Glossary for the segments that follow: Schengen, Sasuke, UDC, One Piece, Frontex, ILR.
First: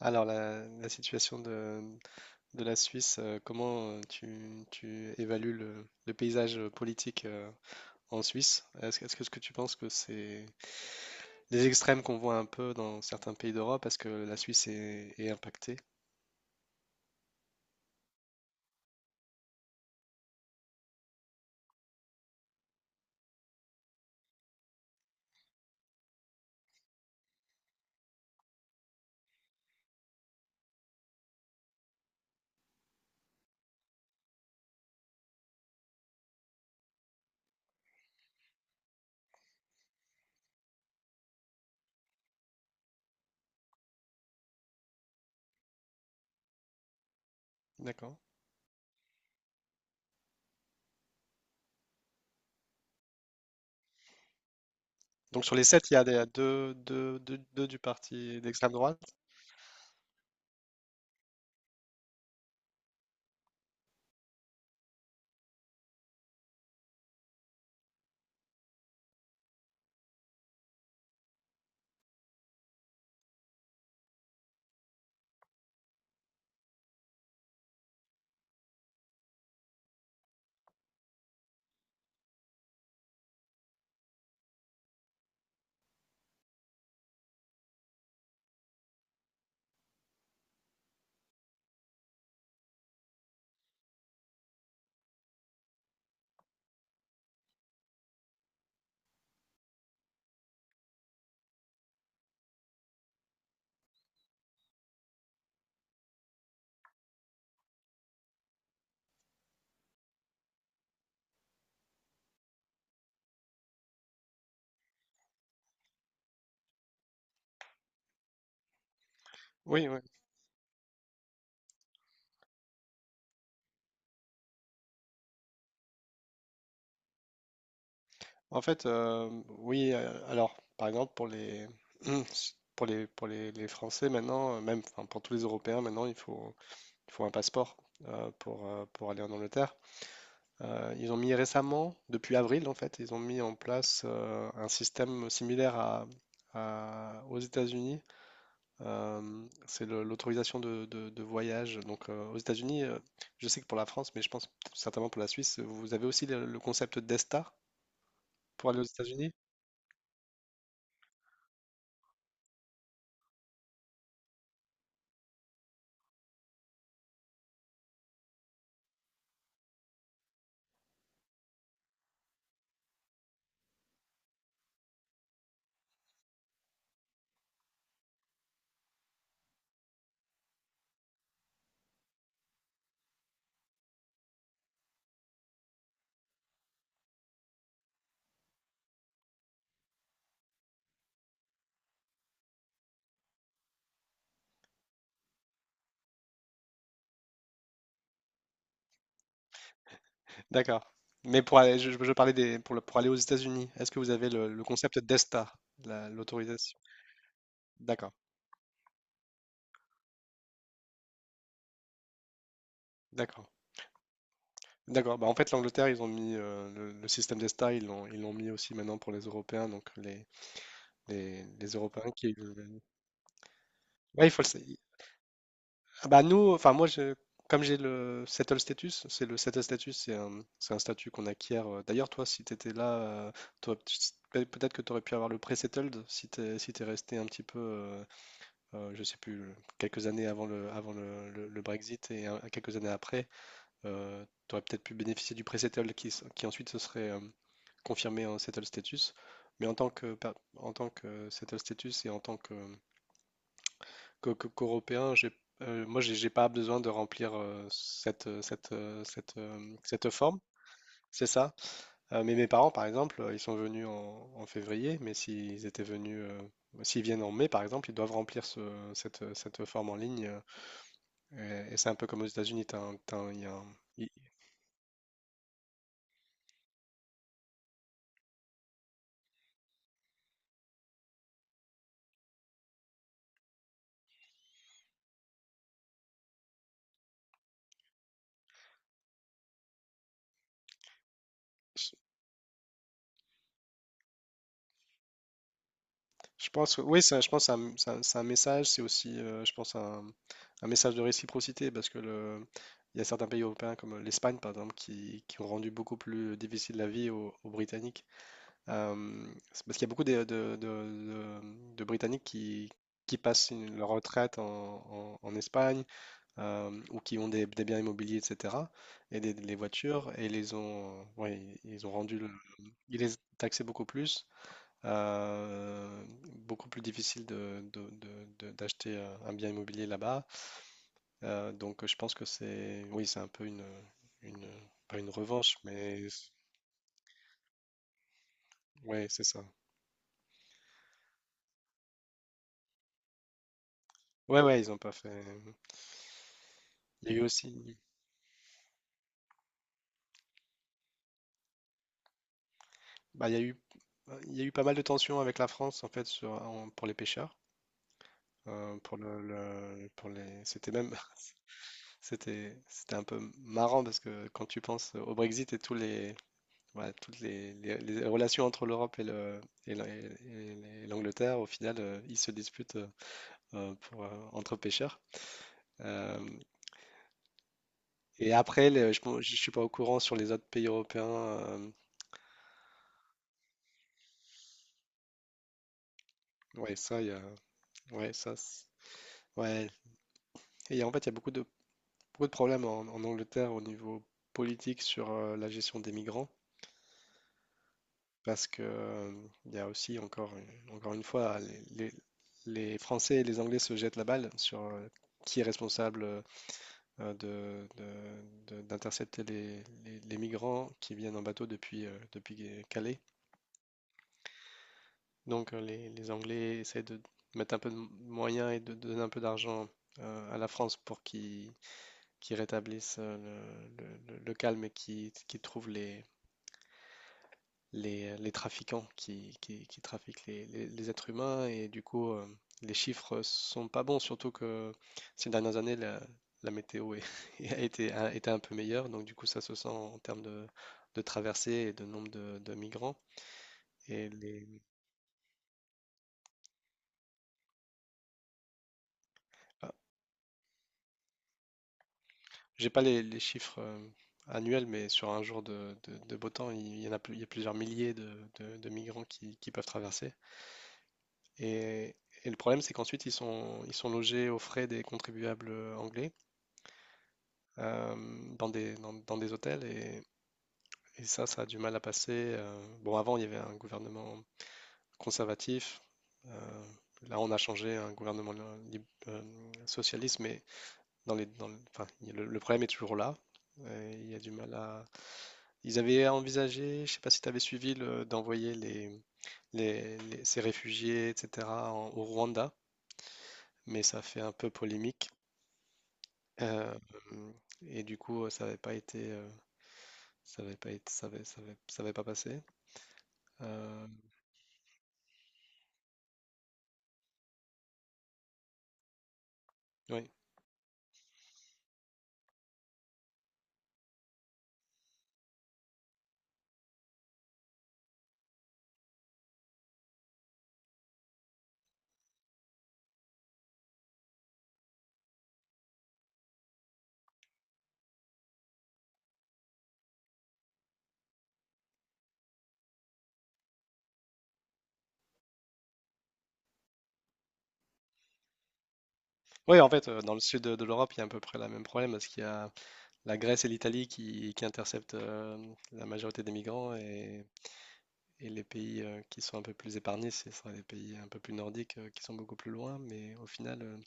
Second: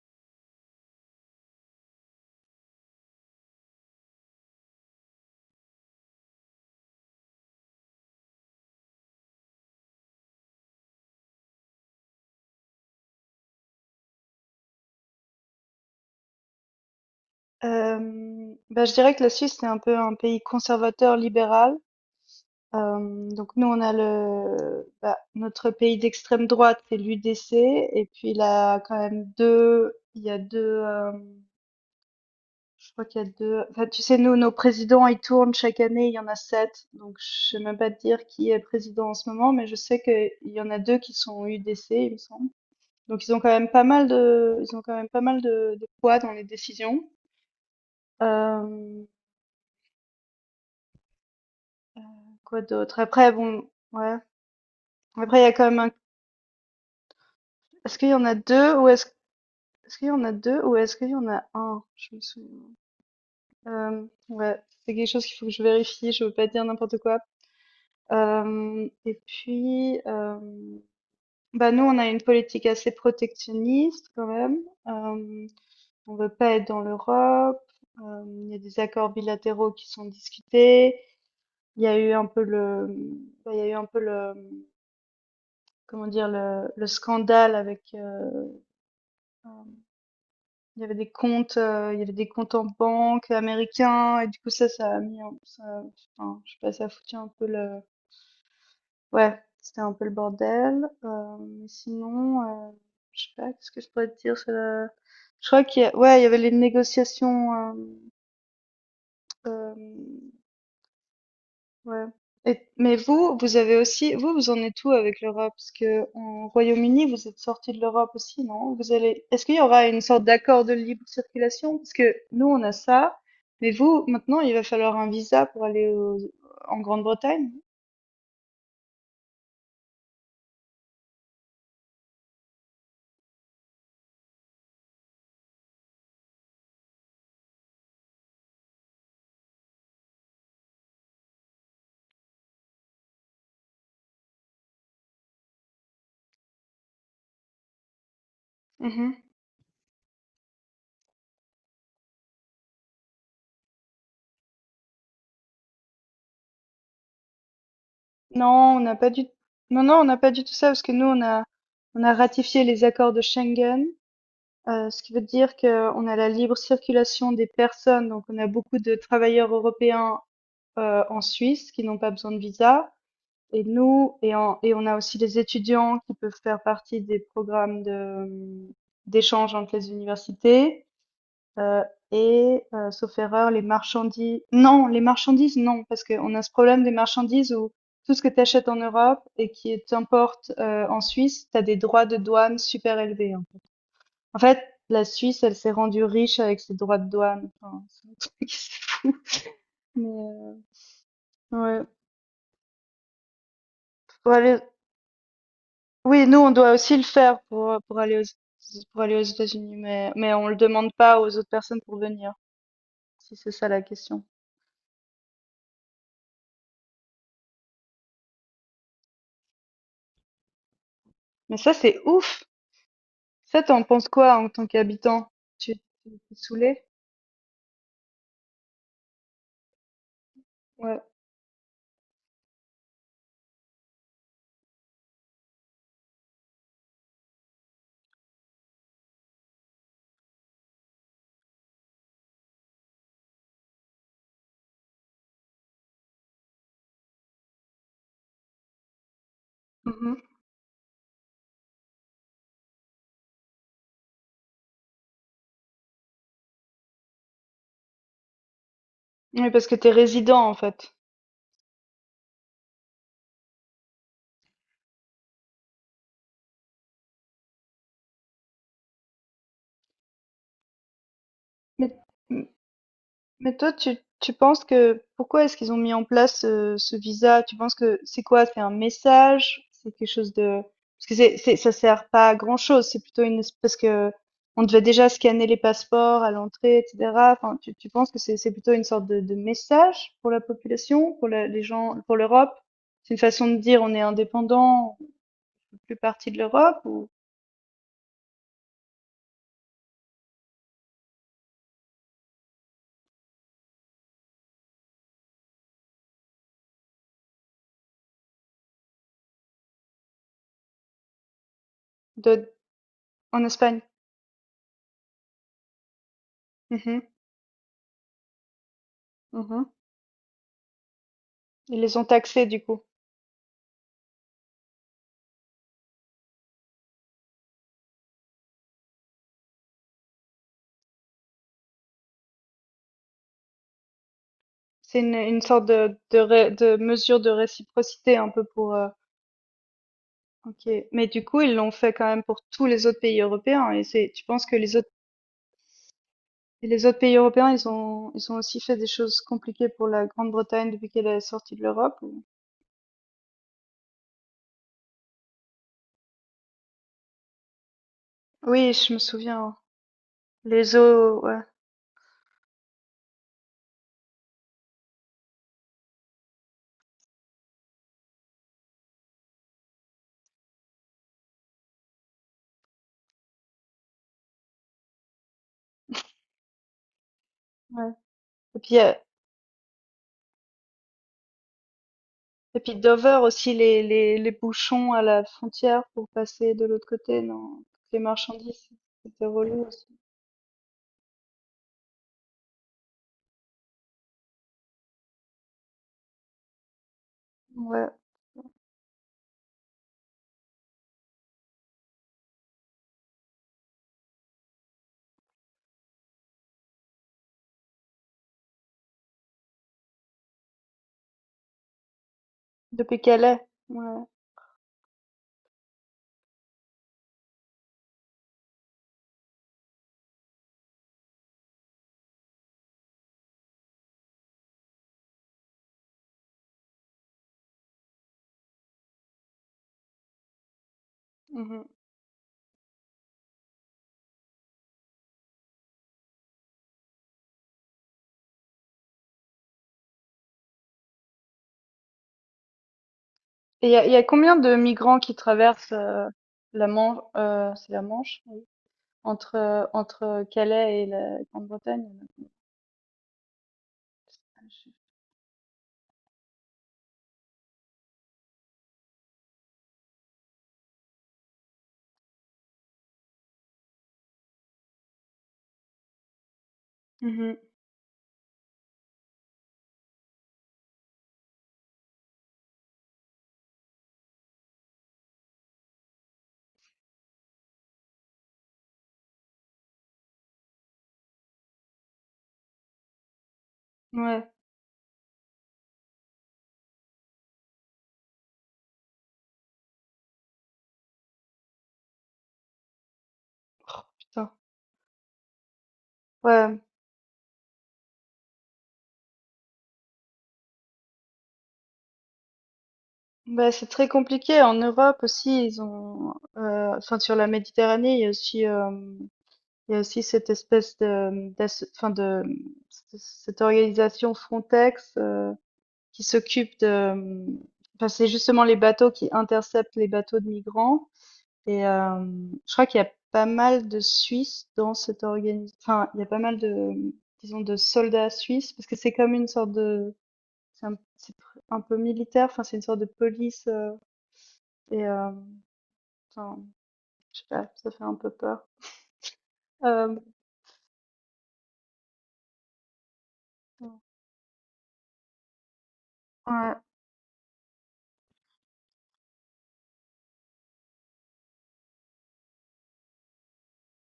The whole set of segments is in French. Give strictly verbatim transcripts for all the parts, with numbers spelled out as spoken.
Alors, la, la situation de, de la Suisse, euh, comment euh, tu, tu évalues le, le paysage euh, politique euh, en Suisse? Est-ce, que- est-ce que, est-ce que tu penses que c'est les extrêmes qu'on voit un peu dans certains pays d'Europe, est-ce que la Suisse est, est impactée? Hem, bah, je dirais que la Suisse, c'est un peu un pays conservateur libéral. Hem, donc nous, on a le bah, notre pays d'extrême droite, c'est l'U D C et puis il a quand même deux, il y a deux, hem, je crois qu'il y a deux. Enfin, tu sais, nous, nos présidents, ils tournent chaque année, il y en a sept. Donc je sais même pas te dire qui est président en ce moment, mais je sais qu'il y en a deux qui sont U D C, il me semble. Donc ils ont quand même pas mal de ils ont quand même pas mal de de poids dans les décisions. D'accord. Hem Quoi d'autre? Après, bon, ouais. Après il Donc, y a sur les quand même un sept, il y a des- deux, deux, deux- deux du est-ce qu'il y en a parti d'extrême deux ou droite? est-ce Est-ce qu'il y en a deux ou est-ce qu'il y en a un? Je me souviens. Euh, ouais, c'est quelque chose qu'il faut que je vérifie, je veux pas dire n'importe quoi. Euh, et puis, euh, bah, nous on a une politique assez protectionniste quand même. Euh, on veut pas être dans l'Europe. Euh, il y a des accords bilatéraux qui sont discutés. Il y a eu un peu le Bah, il y a eu un peu le, comment dire, le, le scandale avec, euh, Hem, il y avait des comptes, heu, il y avait des comptes en banque américains. Et du coup, ça, ça a mis un ça. Enfin, je sais pas, ça a foutu un peu le, ouais, c'était un peu le bordel. Hem, mais sinon, heu, je sais pas, qu'est-ce que je pourrais te dire? Heu, je crois qu'il y a, ouais, il y avait les négociations. Hem, hem Ouais. Et- mais vous, vous avez aussi, vous, vous en êtes où avec l'Europe? Parce que en Royaume-Uni, vous êtes sorti de l'Europe aussi, non? Vous allez, est-ce qu'il y aura Oui, une oui. sorte d'accord de libre circulation? Parce que nous, on a ça, mais vous, maintenant, il va falloir un visa pour aller au- en Grande-Bretagne? En fait, euh, oui. euh, alors, par exemple, pour les, pour les, pour les, les Français maintenant, euh, même enfin, pour tous les Européens maintenant, il faut. il faut un passeport euh, pour, euh, pour aller en Angleterre. Euh, ils ont mis récemment, depuis avril en fait, ils ont mis en place euh, un système similaire à, à- aux États-Unis. Mhm. Euh, c'est le- l'autorisation de, de- de voyage. Donc euh, aux États-Unis, euh, je sais que pour la France, mais je pense certainement pour la Suisse, vous avez aussi le, le concept d'ESTA pour Non, aller on aux n'a pas du, États-Unis? non, non, on n'a pas du tout ça parce que nous, on a, on a ratifié les accords de Schengen, euh, ce qui veut dire qu'on a la libre circulation des personnes, donc on a beaucoup de travailleurs européens euh, en Suisse qui n'ont pas besoin de visa. Et nous, et, en- et on a aussi les étudiants qui peuvent faire partie des programmes de, d'échange entre les universités. euh, et, euh, sauf erreur, les marchandises. Non, les marchandises, non, parce qu'on a ce problème des marchandises où tout ce que tu achètes en Europe et qui t'importe euh, en Suisse, tu as des droits de douane super élevés, hein. En fait, la Suisse, elle s'est rendue riche avec ses droits de douane. Enfin, c'est un truc. Mais, euh, D'accord. Mais pour aller, ouais. je, je- je parlais des, pour, le- pour aller aux États-Unis, est-ce que vous avez Pour le, aller- le concept d'ESTA, la- Oui, nous, on doit l'autorisation? aussi le faire pour, euh, pour D'accord, aller aux, pour aller aux États-Unis, mais, mais on le demande pas aux autres personnes pour venir, si d'accord. c'est ça la question. D'accord. Bah, en fait, l'Angleterre, ils ont mis euh, le, le système d'ESTA, ils l'ont ils l'ont mis aussi maintenant pour les Européens. Donc, les, les, Mais les ça, c'est Européens qui. ouf! veulent- Ça, t'en penses Ouais, il quoi faut le... en sa- tant qu'habitant? Tu tu- Ah, Tu es bah, nous, enfin, saoulé? moi, je, comme j'ai le settle status, c'est le settle status, c'est un, c'est un Ouais. statut qu'on acquiert. euh, D'ailleurs, toi, si tu étais là, euh, t'aurais p- peut- peut-être que tu aurais pu avoir le pré-settled si tu si t'es resté un petit peu, euh, euh, je sais plus, quelques années avant le, avant le, le- le Brexit et euh, quelques années après. Euh, tu aurais peut-être pu bénéficier du pré-settle qui, s- qui ensuite se serait euh, confirmé en settle status. Mais en tant Mhm. que, per- en tant que settle status et en tant que, que- que- qu'Européen, j'ai, euh, moi, j'ai j'ai pas besoin de remplir euh, cette, cette, euh, cette, Oui, parce que euh, t'es cette forme. résident, en fait. C'est ça. Euh, mais mes parents, par exemple, euh, ils sont venus en, en février, mais s'ils étaient venus, euh, s'ils viennent en mai, par exemple, ils doivent remplir ce- cette, cette forme en ligne. euh, Et, et c'est un peu comme aux Mais, États-Unis. T'as un- t'as un- il y a Mais toi, un- tu, il- tu penses que pourquoi est-ce qu'ils ont mis en place ce, ce visa? Tu penses que c'est quoi? C'est un message? C'est quelque chose de. Parce que c'est, c'est, ça sert pas à grand-chose. C'est plutôt une. Parce que on devait déjà scanner les passeports à l'entrée, et cetera. Enfin, tu, tu penses que c'est, c'est plutôt une sorte de, de message pour la population, pour la- les gens, pour l'Europe? C'est une façon de dire on est indépendant, on fait plus partie de Je pense l'Europe que oui, ou ça, je pense que c'est un, c'est un- c'est un message, c'est aussi, euh, je pense, un, un message de réciprocité parce que le, il y a certains pays européens comme euh, l'Espagne, par exemple, qui, qui ont rendu beaucoup plus difficile la vie aux, aux Britanniques. Euh, c'est parce qu'il y a beaucoup de, de- de- de- de Britanniques de, qui, qui en passent une- Espagne? leur retraite en, en- en Espagne euh, ou Mhm, qui ont des, des biens immobiliers, et cetera et des, les mhm. voitures et ils les ont, ouais, Ils ils ont les ont rendu le, taxés du coup. ils les taxaient beaucoup plus. Euh, Beaucoup plus difficile de, de- de- de- d'acheter euh, un bien immobilier là-bas. Euh, donc je pense que c'est, oui, c'est un peu une, une, pas C'est une une, une revanche, sorte de, mais de, ré- de mesure de réciprocité un peu pour. euh, ouais, c'est ça. OK. Mais du coup, ils l'ont fait quand même pour tous les autres pays européens. Et c'est, tu Ouais, penses que ouais, ils les n'ont autres, pas fait. les autres Il y pays a eu européens, ils aussi, ont, ils ont aussi fait des choses compliquées pour la Grande-Bretagne depuis qu'elle est sortie de l'Europe? Ou- bah, il y a eu, il y a eu pas mal de tensions avec la France en fait sur, en- pour les pêcheurs, Oui, euh, je pour me le, souviens. le- pour les, c'était Les même, eaux, ouais, c'était, c'était un peu marrant parce que quand tu penses au Brexit et tous les voilà, toutes les, les- les relations entre l'Europe et le- et la- et les- et l'Angleterre, au final, euh, ils se disputent euh, euh, pour, euh, entre pêcheurs. Euh, ouais. et Et après, puis, les- euh, je ne suis pas au courant sur les autres pays européens. euh, et puis Dover aussi, les, les, les bouchons à la frontière pour passer de Ouais, l'autre ça, il y côté, a, non? Les ouais, ça, c'est- marchandises, c'était relou ouais. aussi. Et en fait, il y a beaucoup de, beaucoup de problèmes en, en Angleterre au niveau politique sur euh, la gestion des migrants, Ouais. parce que euh, il y a aussi encore, une- encore une fois, les, les- les Français et les Anglais se jettent la balle sur euh, qui est responsable euh, euh, de, de- de- d'intercepter les, les- les migrants qui viennent en bateau depuis, euh, depuis Depuis Calais. Calais. Ouais. Donc euh, les, les Anglais essaient de mettre un peu de moyens et de de donner un peu d'argent euh, à la France pour qu'ils qu'ils rétablissent euh, le, le- le- le calme et qu'ils qu'ils trouvent les, les, euh, les trafiquants qui, qui, qui trafiquent les, les- les êtres humains Mhm. et du coup euh, les chiffres sont pas bons, surtout que ces dernières années la, la météo est- a été, a été un peu meilleure, donc du coup ça se sent en termes de, de traversées et de nombre de, de migrants. Et il y a, il y a Et combien les, de migrants qui traversent, euh, la Manche, euh, c'est la Manche, entre euh, ah, entre Calais et la Grande-Bretagne? j'ai pas les, les chiffres euh, annuels, mais sur un jour de, de- de beau temps, il y en a, plus- il y a plusieurs milliers de, de- de migrants qui, qui peuvent traverser. Et, et le problème, c'est qu'ensuite, ils sont, ils sont logés aux frais des contribuables euh, anglais. Mhm. euh, dans des, dans, Dans des hôtels et, et ça, ça a du mal à passer. Euh, bon, avant, il y avait un gouvernement conservatif. euh, Là, on a changé un gouvernement lib- euh, socialiste, mais dans les, dans le, enfin, il y a le, le problème est toujours là. Et il y a Ouais, du mal à. Ils avaient envisagé, je sais pas si tu avais suivi, le- d'envoyer les, les- les- ces réfugiés, et cetera, en- au Rwanda, mais ça fait putain. un peu polémique. Ouais. Euh, et du coup, ça n'avait pas été. euh, Ça va pas être, ça va, ça va- Ça va pas passer. Bah, c'est Euh, très compliqué. En Europe aussi, ils ont, euh, enfin, sur la Méditerranée, il y a aussi, euh, il y a aussi oui. cette espèce de, d'asso- enfin, de, c- cette organisation Frontex, euh, qui s'occupe de, enfin, c'est justement les bateaux qui interceptent les bateaux de migrants. Et euh, je crois qu'il y a pas mal de Suisses dans cette organisation. Enfin, il y a pas mal de, disons, de soldats suisses, parce que c'est comme une sorte de, c'est un, c'est pr- un peu militaire. Enfin, c'est une sorte de police. euh, et euh, enfin, je sais pas, ça fait un peu peur. Oui, en fait, Euh, euh, dans le sud de, de l'Europe, il y a à peu près le même problème parce qu'il y a la Grèce et l'Italie qui, qui interceptent euh, la majorité des ouais, migrants et, et les pays euh, qui sont un peu plus épargnés, ce sera les pays un peu plus nordiques euh, qui sont beaucoup plus loin. Mais au final, euh,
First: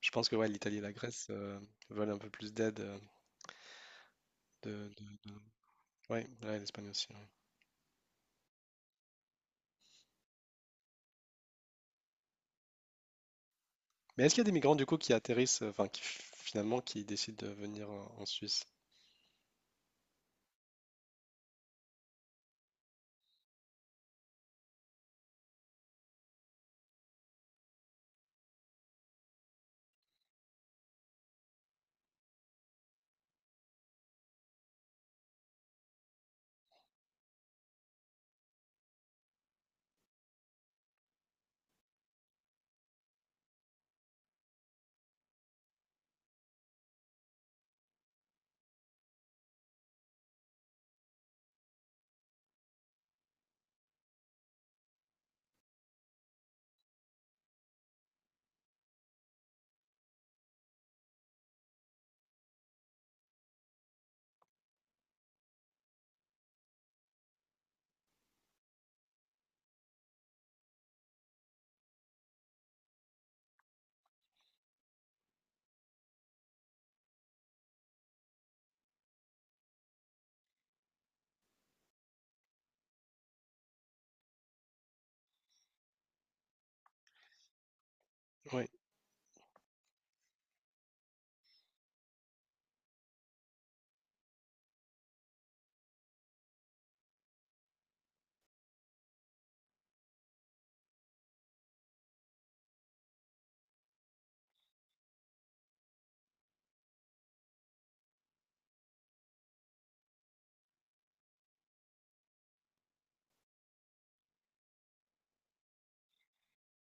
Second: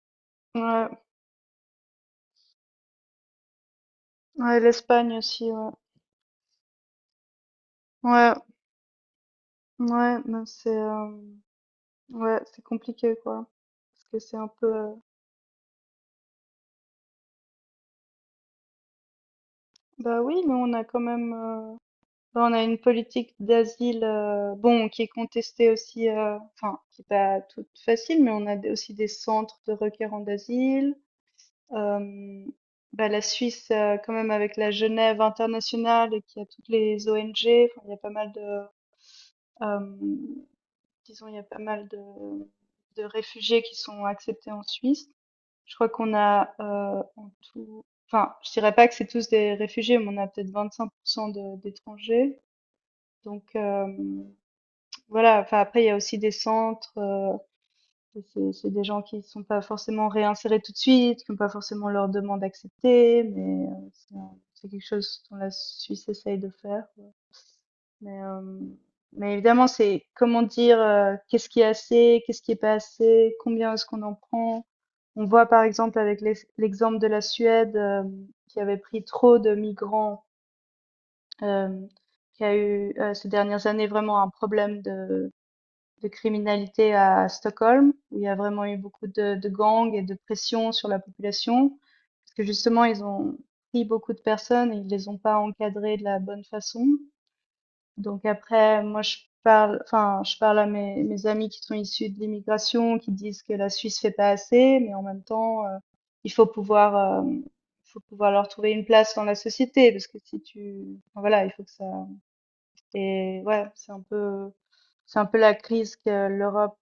je pense que ouais, l'Italie et ouais, la Grèce euh, veulent un peu plus d'aide. euh, ouais, de, l'Espagne de- de- aussi. Ouais, Ouais, ouais, l'Espagne aussi. Ouais. ouais, ouais, mais c'est, euh, ouais, c'est compliqué, quoi. Parce que Mais est-ce c'est qu'il y a un des migrants peu. du euh, coup qui atterrissent, euh, enfin qui f- finalement qui décident de venir en en Suisse? Bah oui, mais on a quand même. euh, Bah, on a une politique d'asile, euh, bon, qui est contestée aussi, euh, enfin, qui n'est pas toute facile, mais on a des- aussi des centres de requérants d'asile. Euh, bah, la Suisse, euh, quand même, avec la Genève internationale et qui a toutes les O N G. Enfin, il y a pas mal de, euh, disons, il y a pas mal de, de réfugiés qui sont acceptés en Suisse. Je crois qu'on a, euh, en tout, enfin, je dirais pas que c'est tous des réfugiés, mais on a peut-être vingt-cinq pour cent de- d'étrangers. Donc, euh, voilà, enfin après il y a aussi des centres, heu, c'est c'est des gens qui ne sont pas forcément réinsérés tout de suite, qui ont pas forcément leur demande acceptée, mais heu, c'est un c'est quelque chose dont la Suisse essaye de faire, ouais. Mais, hem, mais évidemment c'est comment dire, heu, qu'est-ce qui est assez, qu'est-ce qui est pas assez, combien est-ce qu'on en prend? On voit par exemple avec l'ex l'exemple de la Suède, hem, qui avait pris trop de migrants, hem, qui a eu, heu, ces dernières années vraiment un problème de de criminalité à Stockholm, où il y a vraiment Oui. eu beaucoup de, de gangs et de pression sur la population, parce que justement, ils ont pris beaucoup de personnes et ils les ont pas encadrées de la bonne façon. Donc après, moi, je parle, enfin, je parle à mes, mes amis qui sont issus de l'immigration, qui disent que la Suisse fait pas assez, mais en même temps, euh, il faut pouvoir, euh, faut pouvoir leur trouver une place dans la société, parce que si tu, enfin, voilà, il faut que ça, et ouais, c'est un peu, c'est un peu la crise que l'Europe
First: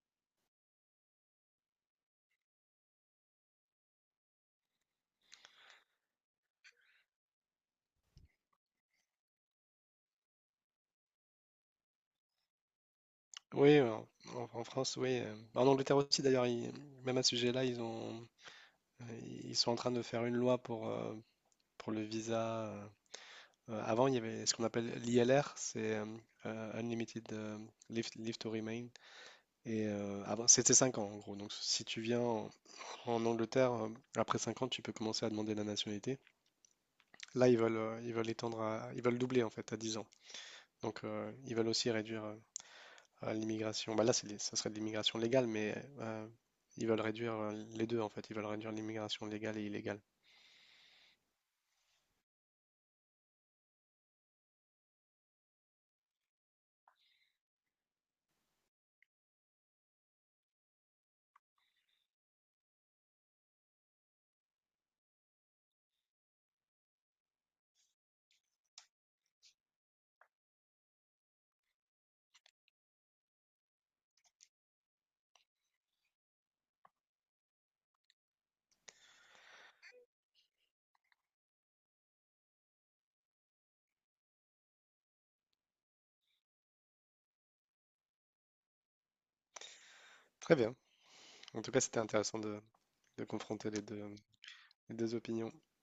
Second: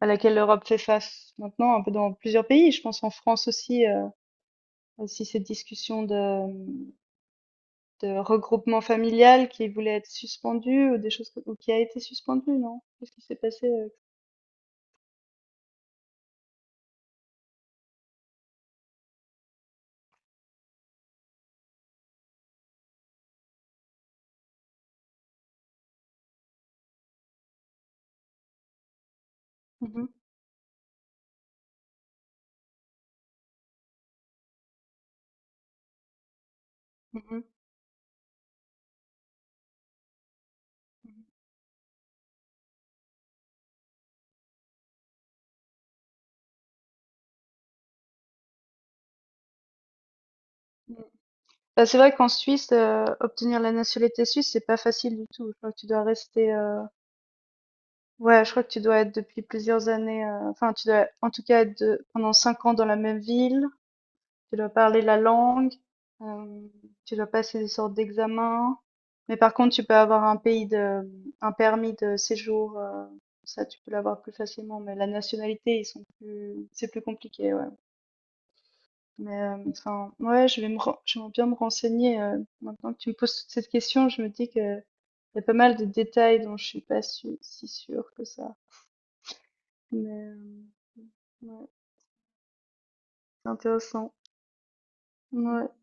à laquelle l'Europe fait face maintenant, un peu dans plusieurs pays. Je pense en France aussi, euh, aussi cette discussion de, de regroupement familial qui voulait être suspendue ou des choses que- ou qui a été suspendue, non? Qu'est-ce qui s'est passé? Oui, euh, en, en- en France, oui. euh, En Angleterre aussi, d'ailleurs, ils- même à ce sujet-là, ils ont, ils sont en train de faire une loi pour, euh, pour le visa. Euh, euh, avant, il y avait ce qu'on appelle l'I L R, c'est euh, euh, Unlimited euh, Leave, Leave to Remain. Et Mhm, euh, avant, c'était cinq ans, en gros. Donc, si tu viens en, en Angleterre, euh, après cinq ans, tu peux commencer à demander la nationalité. mhm, Là, ils veulent, euh, ils veulent étendre à, ils veulent doubler, en fait, à dix ans. Donc, mhm, euh, ils veulent aussi réduire. Euh, à l'immigration. Bah là, c'est, des- ça serait de l'immigration légale, mais euh, ils veulent réduire euh, les deux, en fait. Ils veulent réduire l'immigration légale et illégale. mhm. Bah, c'est vrai qu'en Suisse, euh, obtenir la nationalité suisse, c'est pas facile du tout. Je crois que tu dois rester, euh, Ouais, je crois que tu dois être depuis plusieurs années, euh, enfin, tu dois en tout cas être de- pendant cinq ans dans la même ville. Tu dois parler la langue, euh, tu dois passer des sortes d'examens. Mais par contre, tu peux avoir un pays de, un permis de séjour, euh, ça tu peux l'avoir plus facilement. Mais la nationalité, ils sont plus, c'est plus compliqué, ouais. Mais euh, enfin, ouais, je vais me, ren- je vais bien me renseigner. Euh, maintenant que tu me poses toute cette question, je me dis que il y a pas mal de détails dont je suis pas su- si sûre que ça. Mais euh, Très bien. En ouais, tout cas, c'était intéressant de, de c'est confronter les deux, intéressant. les deux opinions. Ouais.